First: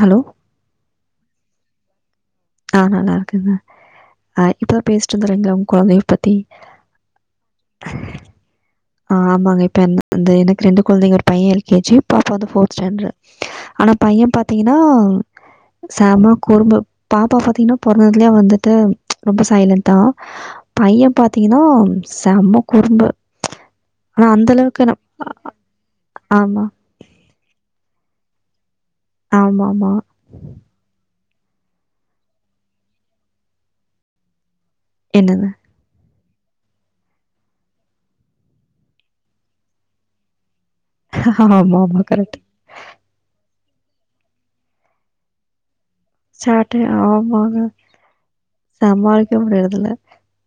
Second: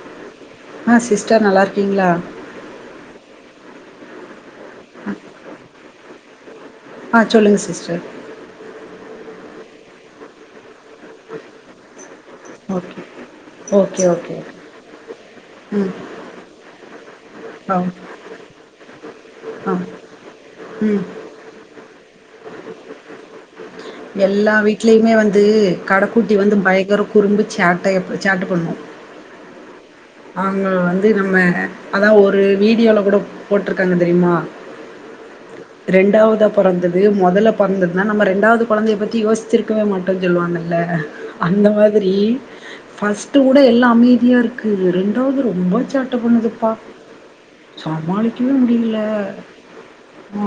Hello ஆ sister நல்லா இருக்கீங்களா ஆ நல்லா இருக்குங்க ஆ இப்பதா பேசிட்டு இருந்துறீங்கள உங்க கொழந்தைய பத்தி ஆ சொல்லுங்க சிஸ்டர் ஆ ஆமாங்க இப்ப எனக்கு ரெண்டு கொழந்தைங்க ஒரு பைய எல்கேஜி பாப்பா வந்து போஃர்த் ஓகே ஸ்டாண்டர்டு ஆனா ஓகே பைய ஓகே பாத்தீங்கன்னா ம் செமா குறும்பு பாப்பா பாத்தீங்கனா ஆ பொறந்ததுலயே வந்துட்டு ரொம்ப ஆ சைலண்டா ம் பைய பாத்தீங்கனா செம குறும்பு ஆனா அந்த எல்லா அளவுக்கு நம் வீட்லயுமே வந்து கட குட்டி வந்து ஆமா. பயங்கரக் குறும்பு சாட்டை எப் சாட்ட பண்ணு ஆமாமா அவங்க வந்து நம்ம அதா ஒரு வீடியோல கூட போட்ருக்காங்க தெரியுமா என்னது ரெண்டாவதா பொறந்தது மொதல்ல பொறந்ததுன்னா நம்ம ரெண்டாவ்து கொழந்தைய பத்தி யோச்சிருக்கவே மாட்டோன் சொல்லுவாங்கல்ல அந்த ஆமாமா மாதிரி கரெக்ட். ஃபஸ்ட்டு கூட எல்லா அமைதியா இருக்கு ரெண்டாவது ரொம்ப சே சேட்டையா ஆமாங்க சமாளிக்கவே முடியல. சமாளிக்க முடியறதுல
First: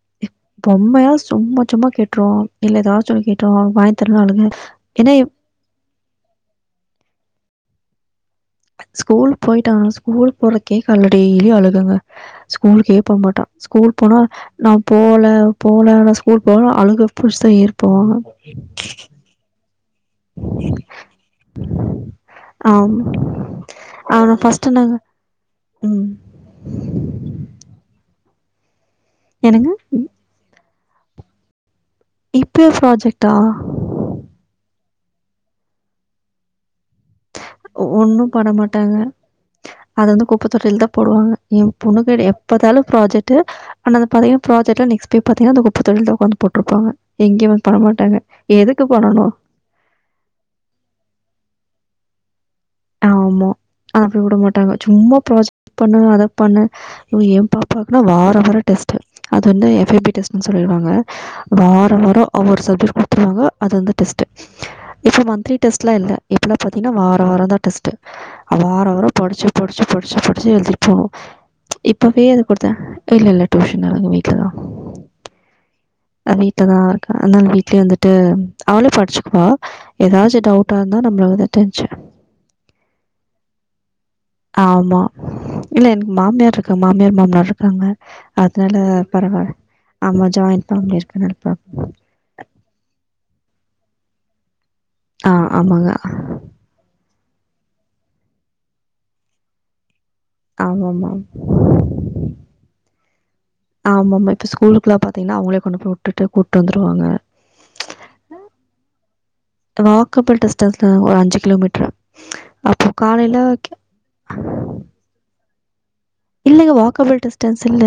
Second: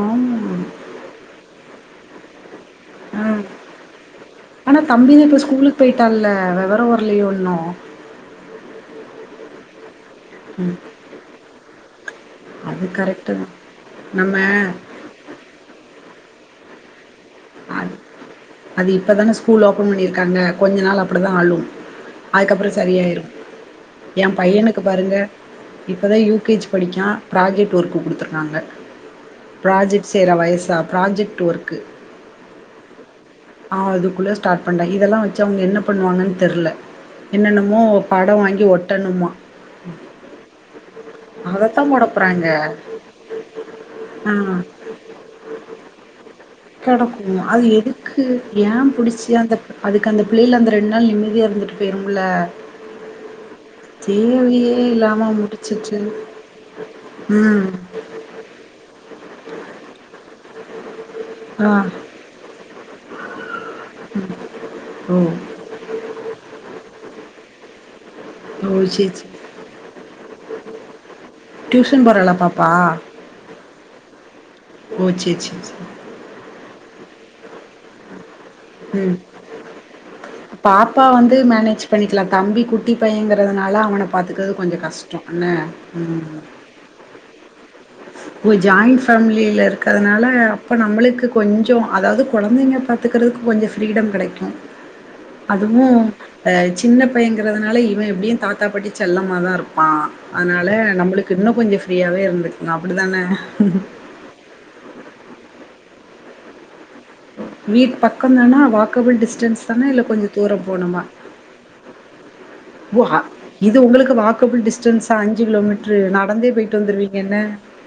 ஆமா. பொம்மையா சும்மா சும்மா கேட்டு ட்ரு இல்ல ஏதாச்சு ஒனு கேட்ரு வாங்கி தர்லனா ஆழுது என்னெ பொய்ட்டால்ல வெவரொ வர்லயோ இன்னொ ஸ்கூல் போயிட்டா ஆனா ஸ்கூல் போறக்கே கால்ல டெய்லி அழுகங்க அது ஸ்கூல்க்கே போக கரெக்ட்டு மாட்டா தான். ஸ்கூல் போனா நம்ம நா போல போல நா ஸ்கூல் போல அழுகு அது இப்பதான ஸ்கூல் ஓப்பன் பண்ணிரு க்காங்க கொஞ்ச நாள் அப்டி தா அழு அதுக்கப்பறொ ஆம் சரியாயிரு எ அவன ஃபஸ்ட்டு பையனுக்கு நாங்க பாருங்க ம் இப்பதா யூ கே ஜி படிக்கா ப்ராஜெக்ட் ஒர்க் குடுத்துருக்காங்க என்னங்க ப்ராஜெக்ட்ஸ் செய்ற வயசா ப்ராஜெக்ட் ஒர்க்கு இப்பயே ப்ராஜெக்ட்டா அ அதுக்குள்ளே ஸ்டார்ட் பண்ட்டாங் இதெல்லா வச்சு அவுங்க என்ன பண்ணுவாங்கன் தெர்ல என்னென்னமோ படொ வாங்கி ஒட்டணுமா அத வந்து குப்ப தொட்டில தா போடுவாங்க எ அதத்தா போட [unintelligible] போறாங்க எப்பாதாலு ப்ராஜெக்ட்டு ஆனா அத ஆ பாத்திங்கன்னா ப்ராஜெக்ட்ல நெக்ஸ் போய் பாத்திங்கன்னா அந்த குப்ப தொட்டில் தா [unintelligible] போட்ருப்பாங்க கெடக்கு எங்கேயு வந் அது பண்ணமாட்டாங்க எதுக்கு ஏ எதுக்கு பண்ணனு புடிச்சு அந்த அதுக்கு அந்த பிள்ளைல அந்த ரெண்டு நாள் நிம்மதியா இருந்துட்டு போயிரும்ல ஆமா அனா அப்டி விட மாட்டாங்க தேவையே சும்மா இல்லாம ப்ராஜெக்ட் முடிச்சுட்டு பண்ணு அத பண்ணு எ ம் பாப்பாக்னா வரொ வரொ டெஸ்ட்டு அது வந்து எஃப் எஃப் பி டெஸ்டுன் சொல்லிருவாங்க ஆ வாரொ வாரொ அவுங்க ஒரு சப்ஜெக்ட் குடுத்துருவாங்க அது வந்த டெஸ்ட்டு ஓ இப்ப மந்த்லி டெஸ்ட்லா இல்ல இப்பெல்லா பாத்திங்கனா வார வாரந் தா டெஸ்ட்டு அ ஓ வாரொ வரொ சேரி சேரி படுச்சு படுச்சு படுச்சு படுச்சு எழுதிட் போனு டியூஷன் இப்பவே போறாளா எத பாப்பா கொடுத்தே இல்ல இல்ல டியூஷன் [unintelligible] அங்க வீட்லதா ஓ சேர் சேர் சேர் அ வீடலதா [unintelligible] வந்துட்டு அவளே ம் படுச்சுக்குவா ஏதாச்சு பாப்பா வந்து மேனேஜ் பண்ணிக்கலா தம்பி குட் குட்டி பையங்கிறதுனால அவன பாத்துக்குறது கொஞ்சொ கஷ்டொ என்ன ங்க மாமியார் மாமனார் இருக்காங்க ஓ அதனால ஜாயின் பரவால்ல ஃபேமிலில ஆமா இருக்கதுனால ஜாயிண்ட் அப்போ ஃபேமிலி நம்மளுக்கு இருக்கனால ப்ராப்ளம் கொஞ்சொ அதாவது கொழந்தைங்ள பா பாத்துக்கிறதுக்கு கொஞ்சொ ஃப்ரீடம் கெடைக்கு ஆ அதுவு ஆமாங்க சின்ன பையங்கிறதுனால இவெ எப்டியு தாத்தாப்பாட்டி செல்லமா தா இருப்பா அத்னால ஆமாமா நம்மளுக்கு இன்னொ கொஞ்சொ ஃப்ரீயாவே இருந்துக்லா அப்புடிதான ஆமா ஆமா இப்போ ஸ்கூலுக்குலா பாத்திங்ன்னா அவுங்களே கொண்டு போய் விட்டுட்டு கூட்டு வந்துருவாங்க வீட் பக்கந் தானா வாக்கபிள் டிஸ்டன்ஸ் தானா இல்ல கொஞ்சொ வாக்கபிள் தூரொ டிஸ்டன்ஸ்ல போனுமா ஒரு அஞ்சு கிலோமீட்டர் அப்போ காலையில இது உங்களுக்கு வாக்கபிள் டிஸ்டன்ஸா அஞ்சு கிலோமீட்ரு நடந்தே இல்லங்க போயிட்டு வந்துருவீங்க வாக்கபிள் என்ன டிஸ்டன்ஸ் இல்ல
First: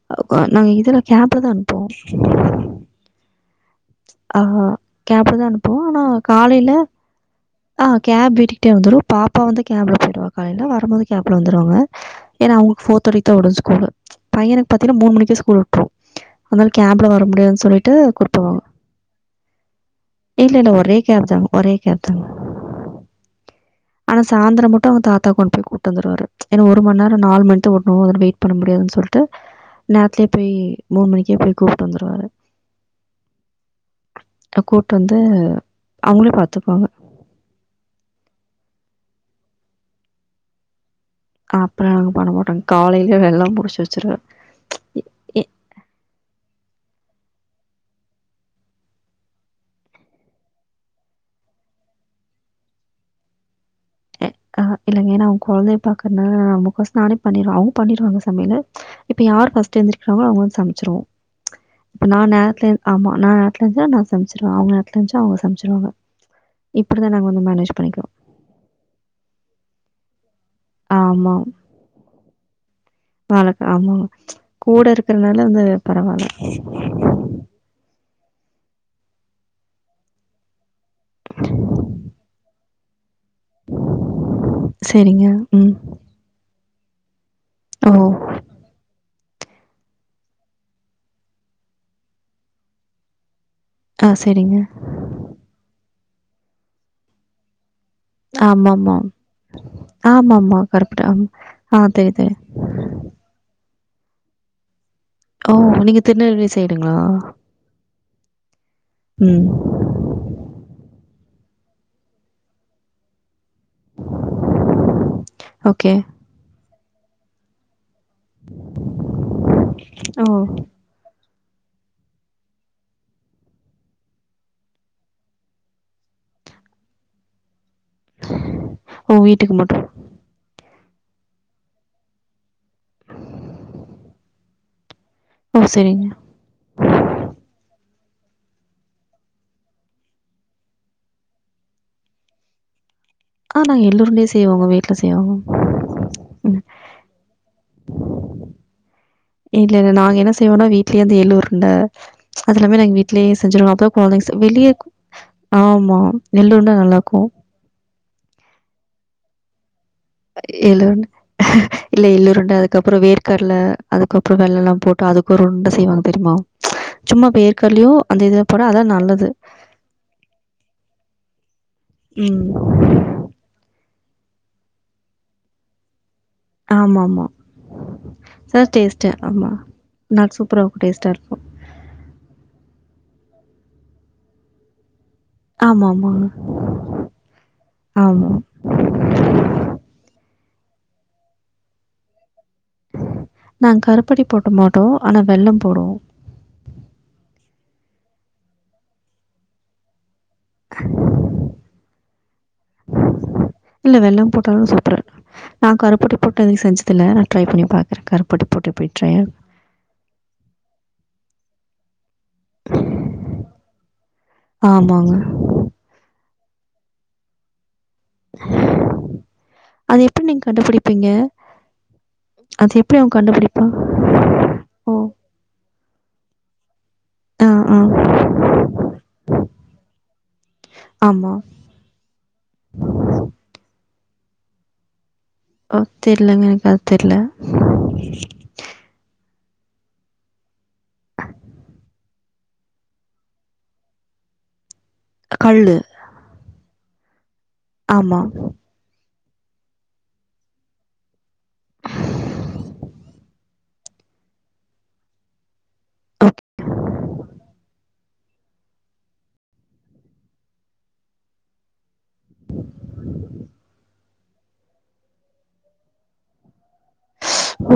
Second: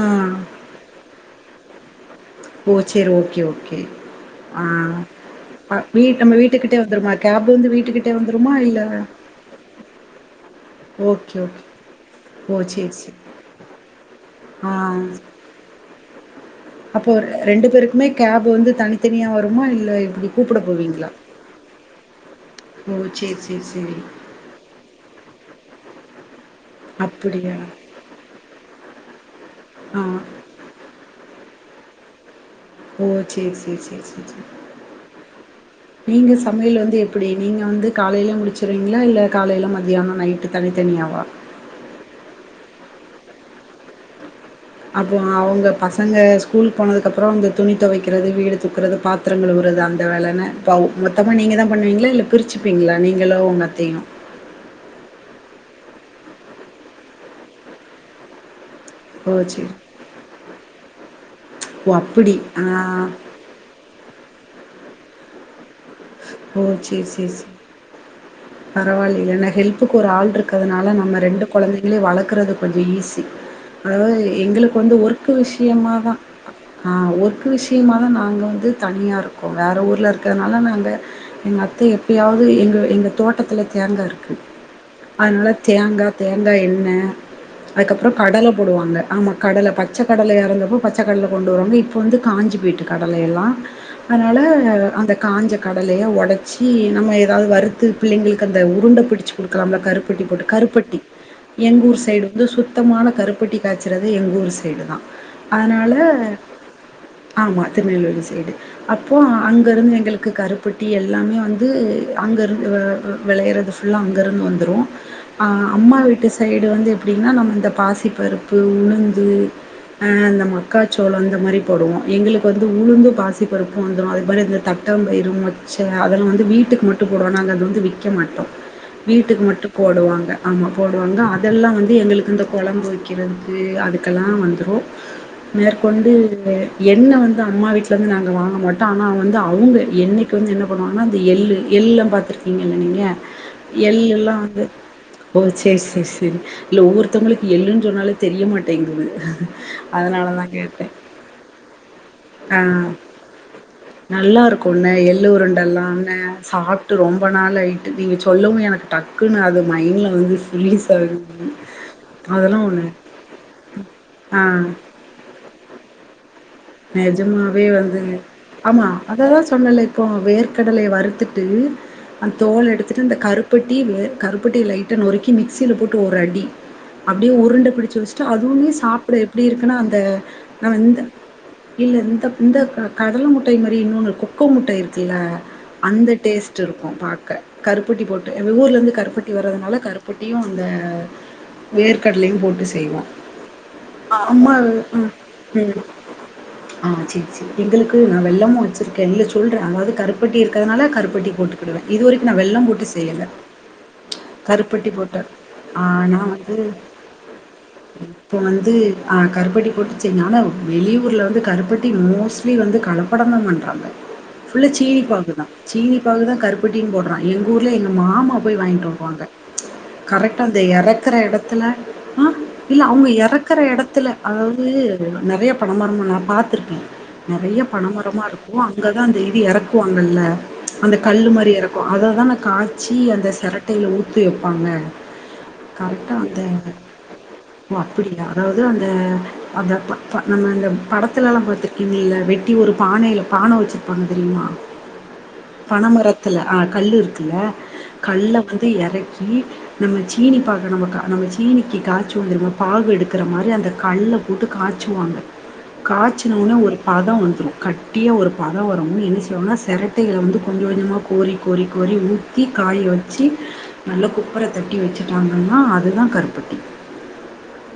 ஆ நாங்க இதுல கேப்ல தா அனுப் போ ஓ! சரி. Okay, okay. ஆ கேப்ல தா அ அனுப்புவோ ஆனா வீட் நம்ம காலைல வீட்டுக்கிட்டே வந்துருமா? கேப் வந்து ஆ வீட்டுக்கிட்டே கேப் வந்துருமா? வீட்டுக்கிட்டே இல்ல வந்துரு பாப்பா வந்து கேப்ல போயிடுவா காலைல வரும்போது ஓகே, கேப்ல ஓகே. வந்துருவாங்க ஏன்னா ஓ! அவுங்களுக்கு சரி, சரி. போர்தேட்டிக்குதா விடு ஸ்கூலு பையனுக்கு ஆ. பாத்திங்னா மூனு மணிக்கே ஸ்கூல் விட்ரு அதனால கேப்ல அப்போ வர முடியாதுனு சொல்லிட்டு பேருக்குமே குறிப்போ கேப் வந்து தனித்தனியா வருமா? இல்ல இப்டி இல்ல கூப்பிட இல்ல ஒரே போவீங்களா? கேப் தாங்க ஒரே கேப்தாங்க ஓ சேரி சேரி சேரி சாய்ந்திர மட்டு அவங்க தாத்தா கொண்டு போய் கூட்டு வந்துருவாரு ஏனா ஒரு மணி நேரோ நாலு அப்படியா? மணிக்குதா விடுவாங்க வெயிட் பண்ண முடியாது சொல்லி ட்டு ஆ. நேரத்லே போய் மூணு மணிக்கே போய் கூப்ட்டு வந்துருவாரு ஓ செரி செரி செரி செரி செரி கூப்பிட்டு வந்து அவங்களே நீங்க சமையல் பாத்துப்பாங்க வந்து எப்டி நீங்க வந்து காலையில முடிச்சிடுவீங்ளா இல்ல காலையில மதியானோ நைட்டு தனித்தனியாவா அப்டிலா நாங்க பண்ணமாட்டோங்க காலையில எல்லா முடிச்சு வச்சிருவே அப்றோ அவங்க பசங்க ஸ்கூல் போனதுக்கப்றோ அந்த துணி துவைக்கிறது வீடு தூக்குறது பாத்தரோ பாத்தரோ கழுவுறது அந்த வேலனு இப்போ மொத்தமா நீங்க தா பண்ணுவீங்ளா இல்ல பிரிச்சுப்பீங்ளா நீங்களு உங்க அத்தையு அ இல்லங்க ஏனா அவங்க குழந்தைய பாக்குறதுனால அவங்களுக் ஒசறோ நானே பண்ணிருவ அவங்களு பண்ணிடுவாங்க சமையலு இப்ப ஓ! யார் சரி. ஃபஸ்ட் எழுத்திருப்பாங்ளோ அவங்க வந்து சமச்சிருவோ ஓ! இப்ப நா அப்படி. ஆ. நேரத்ல ஆமா நா நேரத்ல எழுத்திருச்சா நா சமைச்சிருவே அவங்க நேரத்ல எழுதிருச்சா அவங்க சமச்சிருவாங்க ஓ! இப்டிதா நாங்க வந்து மேனேஜ் பண்ணிக்கிவோ பரவாயில்ல ஏனா ஹெல்புக்கு ஒரு ஆள் இருக்கறதுனால நம்ம ஆமா. ரெண்டு குழந்தைகளையு வளக்கறது கொஞ்ச ஈஸி வழக்கம். ஆமாங்க. அதாவது எங்களுக்கு கூட வந்து ஒர்க்கு இருக்கிறனால வந்து விஷயமாதா பரவால்ல. அ ஒர்க்கு விஷயமா நாங்க வந்து தனியா இருக்கோ வேற ஊருல இருக்கறதுனால நாங்க எங்க அத்தை எப்யாவது எங்க எங்க பக்கதுல தேங்கா இருக்கு சரிங்க. அதனால ம். தேங்கா தேங்கா எண்ணெ ஓ! அதுக்கப்றோ கடல போடுவாங்க ஆமா கடல பச்ச கடல இருந்தப்ப பச்சக்கடல கொண்டு வருவாங்க இப்போ வந்து காஞ்சு போய்ட்ருக்கு கடலயெல்லா ஆ அதனால சரிங்க. அந்த காஞ்ச கடலைய உடைச்சி நம்ம ஏதாவது வறுத்து பிள்ளைங்களுக்கு அந்த ஆமாமா. உருண்ட புடிச்சு கொடுக்கலா கருப்பட்டி போட்டு ஆமாமா. கருப்பட்டி கருப்பட்ட ஆமா. ஆ எங்கூர் தெரியும், சைடு தெரியும். வந்து சுட் சுத்தமான கருப்பட்டி காய்ச்சறது எங்க ஊரு சைடு தா ஓ! அதனால நீங்க திருநெல்வேலி சைடுங்களா? ஆமா திருநெல்வேலி சைடு அப்போ ம். அங்க இருந்து எங்களுக்கு கருப் பட்டி எல்லாமே வந்து அங்கயிருந்து வெளையறது ஃபுல்லா அங்கயிருந்து வந்துரு ஆ ஓகே. அம்மா வீட்டு சைடு வந்து எப்டினா நம்ம இந்த பாசி பருப்பு உளுந்து ஆ ஓ! அந்த மக்கா சோளம் அந்த மாதிரி போடுவோ எங்களுக்கு வந்து உளுந்து பாசி பருப்பு வந்துடு அதுக்கப்றோ அந்த தட்டா பயிறு மொச்ச அதெல்லா வந்து வீட்டுக்கு மட்டு போடுவோ நாங்க அத வந்து விக்க மாட்டோ ஓ வீட்டுக்கு மட்டு மட்டும். போடுவாங்க ஆமா போடுவாங்க அதெல்லா வந்து எங்களுக் இந்த குழம்பு வக்கறதுக்கு அதுக்கெல்லா வந்துரு ஓ சரிங்க. மேற்கொண்டு எண்ணெ வந்து அம்மா வீட்டிலருந்து நாங்க வாங்க மாட்டோ ஆனா வந்து அவங்க எண்ணெய்க்கு வந்து என்ன பணுவாங்னா அந்த எள்ளு எள்ளா பாத்துருக்கீங்கல்ல நீங்க ஆ நாங்க எள்ள எள்ளு உருண்டையே எல்லா வந்து செய்வோங்க. வீட்ல செய்வோங்க. ஓ செரி செரி செரி ம். இல்ல ஒவ்வொருத்தவங்களுக்கு எள்ளுனு சொன்னாலே தெரியமாட்டேங்குது இல்ல நாங்க என்ன செய்வோனா வீட்லே வந்து எள்ளு உருண்ட அது ஆ எல்லாமே நா எங் வீட்லே செஞ்சிருவ அப்ப குழந்தைங்க நல்லா வெளிய இருக்குண்ணே எள்ளு ஆமா உருண்டல்லாண்ணே எள்ளுருண்டை நல்லா சாப்ட்டு இருக்கு ரொம்ப நாள் ஆயிட்டு நீங்க சொல்லவு எனக் டக்குனு அது மைண்ட்ல வந்து எள் ஃப்ரீஸ் ஆகுது இல்ல எள்ளுருண்டு அதெல்லா ஒண்ணு அதுக்கப்றோ வேர்க்கடல அதுக்கப்றோ ஆ வெள்ளல்லா போட்டு அதுக் ஒரு உண்ட செய்வாங்க தெரியுமா சும்மா நெஜமாவே வேர்க்கடலையும் வந்துங்க அந்த இதில போட ஆமா அதான் நல்லது. அதாதா சொன்னேன்ல இப்போ வேர்க்கடலைய வறுத்துட்டு அந் ம். தோல எடுத்துட்டு அந்த கருப்பட்டி வே கருப்பட்டி லைட்டா நொறுக்கிட்டு மிக்ஸில போட்டு ஒரு அடி ஆமாமா. அப்டியே உருண்டபிடிச்சு வச்சுட்டு அது அதுவுமே டேஸ்ட்டு. சாப்பட எப்டி ஆமா. இருக்குனா அந்த நான் சூப்பரா நா இருக்கும். இந்த டேஸ்ட்டா இருக்கும். இல்ல இந்த இந்த கடல முட்டாய் மாரி இன்னொன்னு இருக்கு கொக்கு முட்டாய் இருக்குல்ல அந்த ஆமாமாங்க. டேஸ்ட் இருக்கு பாக்க கருப்பட்டி ஆமா. போட்டு எங்க ஊர்ல இருந்து கருப்பட் டி வர்றதுனால கருப்பட்டியு அந்த வேர்கடலையும் போட்டு செ செய்வோ நாங்க கருப்பட்டி போட மாட்டோம். ஆனா வெல்லம் போடுவோம். ஆ சேரி சேரி எங்களுக்கு நா வெள்ளமு வேச்சிருக்கே இல்ல சொல்ற அதாது கருப் கருப்பட்டி இருக்கறதுனால கருப்பட்டி போட்டுக்கிடுவே இது வரைக்கு நா வெள்ளோ போட்டு செய்யல இல்ல வெள்ளம் போட்டாலு கருப்பட்டி சூப்பரா போட்டு. இருக்கு நா ஆ கருப்பட்டி நான் போட்டு வந்து எதயு செஞ்சது இல்ல நா ட்ரை பண்ணி பாக்குறே கருப் இப்போ வந்து ஆ கருப்பட்டி போட்டுச் செய் நானு வெளியூர்ல வந்து கருப்பட்டி மோஸ்ட் வெளிய வந்து கலப்படம் தா பண்றாங்க ஃபுல்லா சீனி ஆமாங்க. பாகு தா சீனி பாகு தா கருப்பட்டிலியு போட்றாங் எங்க ஊரில எங்க மாமா போயி வாங்கிட்டு வருவாங்க அது எப்படி கரெக்டா நீங்க அந்த கண்டுபிடிப்பீங்க? எறக்குற எடத்துல ஆ அது இல்ல எப்படி அவுங்க அவன் எறக்குற கண்டுபிடிப்பான்? எடத்துல அதாது ஓ! நறைய பனைமரமா நா பாத்திருக்கே ஆ நெறைய ஆ பணமரமா இருக்கு அங்கதா அந்த இது எறக்குவாங்கல்ல அந்த கல்லு ஆமா மாரி எறக் அத தானே காய்ச்சி அந்த செரட்டையில ஊத்தி வைப்பாங்க அ கரெக்டா அந்த தெர்லங்க எனக்கு அது தெர்ல ஓ அப்டியா அதாது அந்த அந்த ப ப நம்ம அந்த படத் பத்துல எல்லா பாத்திருக்கீங்களால வெட்டி ஒரு பானையில பான வெச்சிருப்பாங்க தெரியுமா கல்லு பனமரத்துல ஆ கல்லு இருக்குல்ல ஆமா கல்ல வந்து எறக்கி நம்ம சீனி பாக நம்ம க நம்ம சீனிக்கு காய்ச்சிவோ தெரிமா பாகு எடுக்குற மாரி அந்த கள்ள போட்டு காய்ச்சுவாங்க காய்ச்சின ஓகே ஓன்னே ஒரு பாதோ வந்துரு கட்டியா ஒரு பாதோ வரு மூடி என்ன சொய்வாங்னா செரட் ட்டையில வந்து கொஞ்ச கொஞ்சமா கோரி கோரி கோரி ஊத் ஊத்தி காய வெச்சி நல்லா குப்பர தட்டி வெச்சிட்டாங்கன்னா அது தா கருப்பட்டி ஓ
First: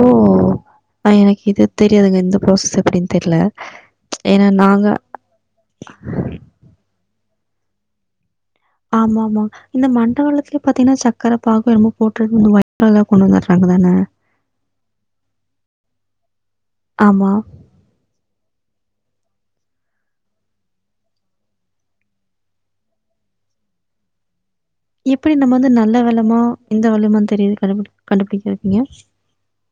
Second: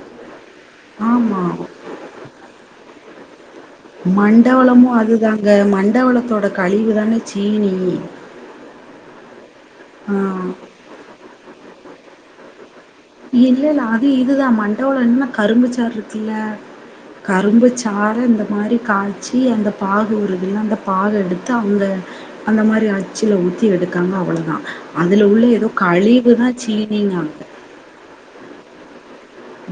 ஆனா எனக் ஆமா. இது தெரியாதுங்க இந்த ப்ராசஸ் எப்டின்னு தெர்ல ஏன்னா நாங்க மண்டவெல்லமு அதுதாங்க மண்டவெல்லத்தோட கழிவு தாங்க சீனி ஆமா ஆமா இந்த ஆ மண்டவெல்வத்துல பாத்தீங்கன்னா சர்கக்கர பாகோ ஏன்னமோ போட்டிருந்த ஒயிட் கலர்ல கொண்டு வந்துடுறாங்க இல்லல்ல தான அது இதுதா மண்டவெல்லோ இன்னோ கரும்பு சாரு இருக்குல்ல ஆமா கரும்பு சறு இந்த மாரி காய்ச்சி அந்த பாகு வருதுல்ல அந்த பாகு எடுத்து அங்க அந்த மாரி அச்சில ஊத்தி எடுக்காங்க அவ்ளதா எப்புடி நம்ம வந்து நல்ல வெல்லமா இந்த வெல்லமா சீனிங்காம். தெரியு கண்டு கண்டுபிடிக்கறதுங்க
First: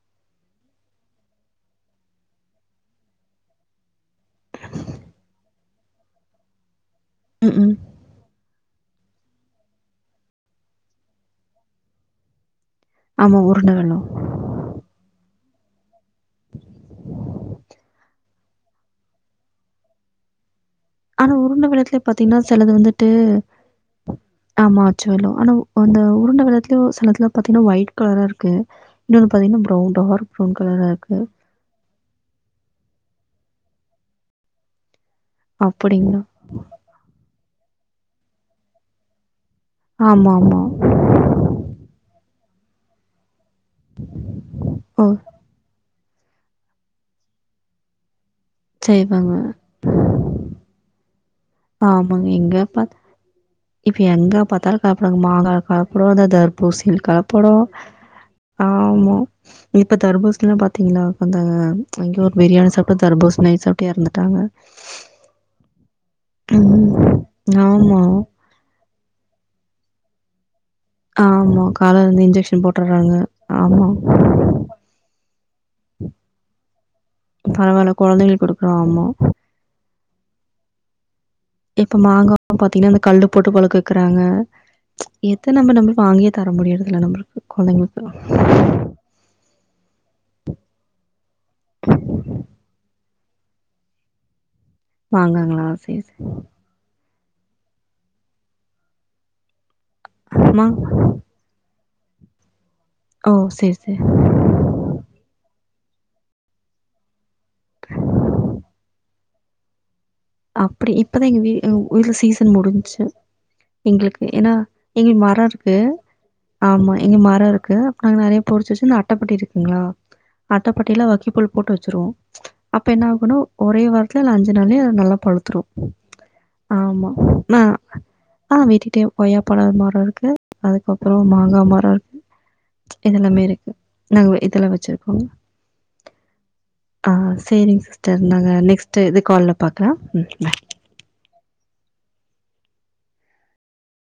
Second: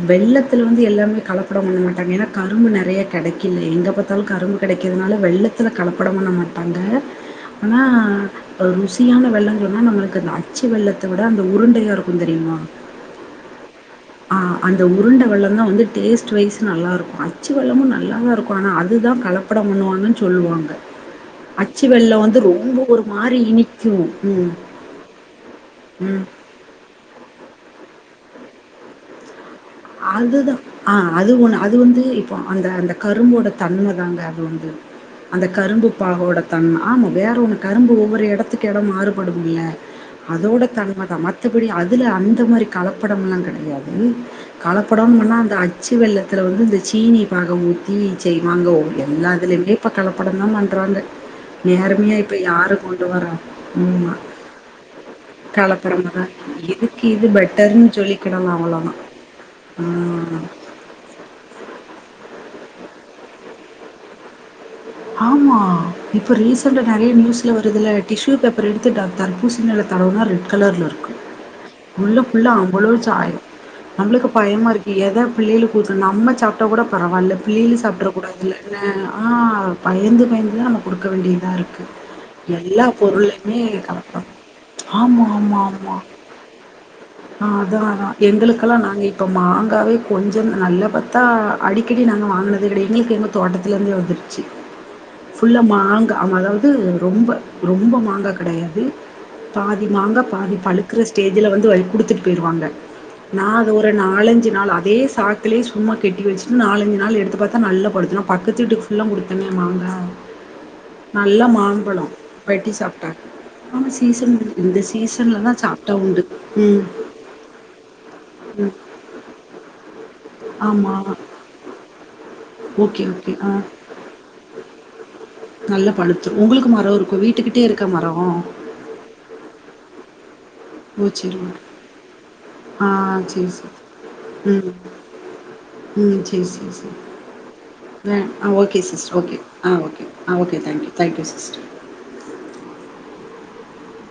வெள்ளத்துல வந்து எல்லாமே கலப்படம் பண்ண மாட்டாங்க ஏன்னா கரும்பு நேறைய கெடைக்கலை எங்கே பாத்தாலு கரும்பு கெடைக்கிறதுனால வெள்ளத்துல கலப்படோ பண்ண மாட்டாங்க ம் ம் ஆனா ருசியான வெல்லோ சொன்னா நம்மளுக்கு அந்த அச்சு வெல்லத்த விட அந்த உருண்டையா இருக்கு தெரியுமா ஆமா உருண்ட வெல்லோ ஆ அந்த உருண்ட வெல்லோ தா வந்து டேஸ்ட் வைஸ் நல்லா இருக்கு அச்சி வெல்லமு நல்லா தா இருக்கு ஆனா அது தா கலப் கலப்படம் பண்ணுவாங்கன்னு சொல்லுவாங்க ஆனா உருண்ட அச்சு வெல்லத்துலயே வெல்லம் பாத்தீங்கன்னா வந்து சிலது ரொம்ப ஒரு வந்துட்டு மாரி இனிக்கும். ம். ஆமா ஆச்சி வெல்லோ ஆனா அந்த ம். உருண்ட வெல்லத்துலயே சிலதெல்லா பாத்தீங்கன்னா ஒயிட் கலரா இருக்கு இன்னென்னு பாத்தீங்கன்னி பிரவுன் அதுதா ஆ அது ஒன்னு அது வந்து ப்போ அந்த அந்த கரும்போட தன்ம தாங்க அது வந்து அந்த கரும்பு அப்படிங்களா? பாகோட தன்ம ஆமா வேற ஒன்னு கரும்பு ஒவ்வொரு எடத்துக்கு எடோ மாறுபடும்ல ஆமா, ஆமா. அதோட தன்மதா மத் மத்தபடி அதுல அந்த மாரி கலப்படம்லா கெடையாது ஓ! கலப்படம் பண்ணா அந்த அச்சி வெல்வத்துல வந்து இந்த சீனி பாக ஊத்தி சொய் வாங்க செய்வாங்க. எல்லாத்துலையுமே அப்ப கலப்படம் தா பண்ணுறாங்க ஆமாங்க எங்க பா இப்ப ஆமா எங்க பாத்தாலும் காப்பறாங்க கலப்படமா மாங்காய தான் [unintelligible] தர்ப்பூசில இதுக்கு இது கலப்படம் பெட்டர்னு சொல்லிக்கிடலாம் அவ்வளவுதான் ஆமா இப்ப ஆ. தர்பூசனி ப பாத்தீங்களா உக்காந்தாங்க அங்கேய ஒரு பிரியாணி சாப்ட்டு தர்பூஸ் நைட் சாப்ட்டு எறந்துட்டாங்க ஆமா இப்போ ரீசெண்டா நெறைய நியூஸ்லா வருதுல்ல ஆமா. டிஷ்யூ பேப்பர் அப்ற எடுத்துடா தர்ப்பூச நெலை தடம்னா ரெட் கலர்ல்ல இருக்கும் ஆமா. காலருந்து உள்ளுகுள்ள இன்ஜெக்ஷன் அவ்ளோ போட்டுர்றாங்க. சாயம் ஆமா. நம்மளுக்கு பயமா இருக்கு எதை பிள்ளைகள் கூத்து நம்ம சாப்ட்டா கூட பரவால்ல பிள்ளை பரவால்ல. சாப்ட குழந்தைங்களுக்கு கூடாதுல்ல குடுக்குறோம். ஆமா. ஆ பயந்து பயந்து தான் நம்ம கொடுக்க வேண்டியதா இருக்கும் இப்ப மாங்கா பாத்தீங்கன்னா அந்த கல்லு போட்டு பழுக்க வக்கிறாங்க கலப்படம். ஆமா, எத்த ஆமா, நம்ம ஆமா. நம்மளுக்கு வாங்கியே தர முடியறதுல நம்மளுக்கு கொழந்தைகளுக்கு இப்போ மாங்காவே கொஞ்சம் நல்லா பாத்தா அடிக்கடி நாங்கள் வாங்னது கெடையா எங்களுக்கு எங்கள் தோட்டத்துலேருந்தே வந்துடுச்சு ஃபுல்லா மாங்காங்களா? சரி, மாங்கா சரி. மரம் ம் ரொம்ப ரொம்ப மாங்கா கெடையாது பாதி மாங்கா பாதி மா பழுக்கிற ஸ்டேஜ் இதுல வந்து கொடுத்துட்டு போயிருவாங்க ஓ! நான் அது சரி, ஒரு சரி. நாலஞ்சு நாள் அதே லே சும்மா கிண்டிவச்சட்டு நாலஞ்சு நாள் எடுத்துபாத்தா நல்லா பழுத்துரும் பக்கத்து [unintelligible] ஃபுல்லா என்ன மாங்கா அப்டி இப்பதான் எங்கீ நல்லா வீ மாம்பழோ உங்க சீசன் வெட்டி முடிஞ்சச்சு சாப்ட்டாங்க. ஆமா எங்ளுக்கு சீசன் ஏன்னா இந்த எங்க சீசன்ல மரம் தா இருக்கு சாப்ட்டா உண்டு. ம் ஆமா எங்க மரம் இருக்கு நாங்க நெறைய பொரிச்சு வச்சுருந்த அட்டப்பெட்டி இருக்குங்களா ஆமா. அட்டப்பெட்டில வக்க கோல் போட்டு வச்சுருவோம் அப்ப என்ன ஓகே, ஓகே. ஆகுனா ஆ. ஒரே வார [unintelligible] அஞ்சு நாள்ளயே நல்லா பழுத்துரும். நல்லா பழுத்துரும் உங்களுக்கு மரம் ஆமா. இருக்கும் ஆ வீட்டுக்கிட்டே இருக்க மரம் ஆ வெட்டிட்டோம் கொய்யா பழம் மரம் இருக்கு ஓ! அதுக்கப்புறம் சரி, ஓகே. மாங்காய் மரம் இருக்கு ஆ இதெல்லாமே சரி, சரி. இருக்கு நாங்க ம். இதெல்லாம் வச்சிருக்கோங்க ம். சரி, சரி, சரி. ஆ செரிங்க சிஸ்டர் அ நாங்க ஓகே நெக்ஸ்ட் சிஸ்டர். இது ஓகே. கால்ல ஆ ஓகே. பாக்கலா ஆ okay thank you thank you sister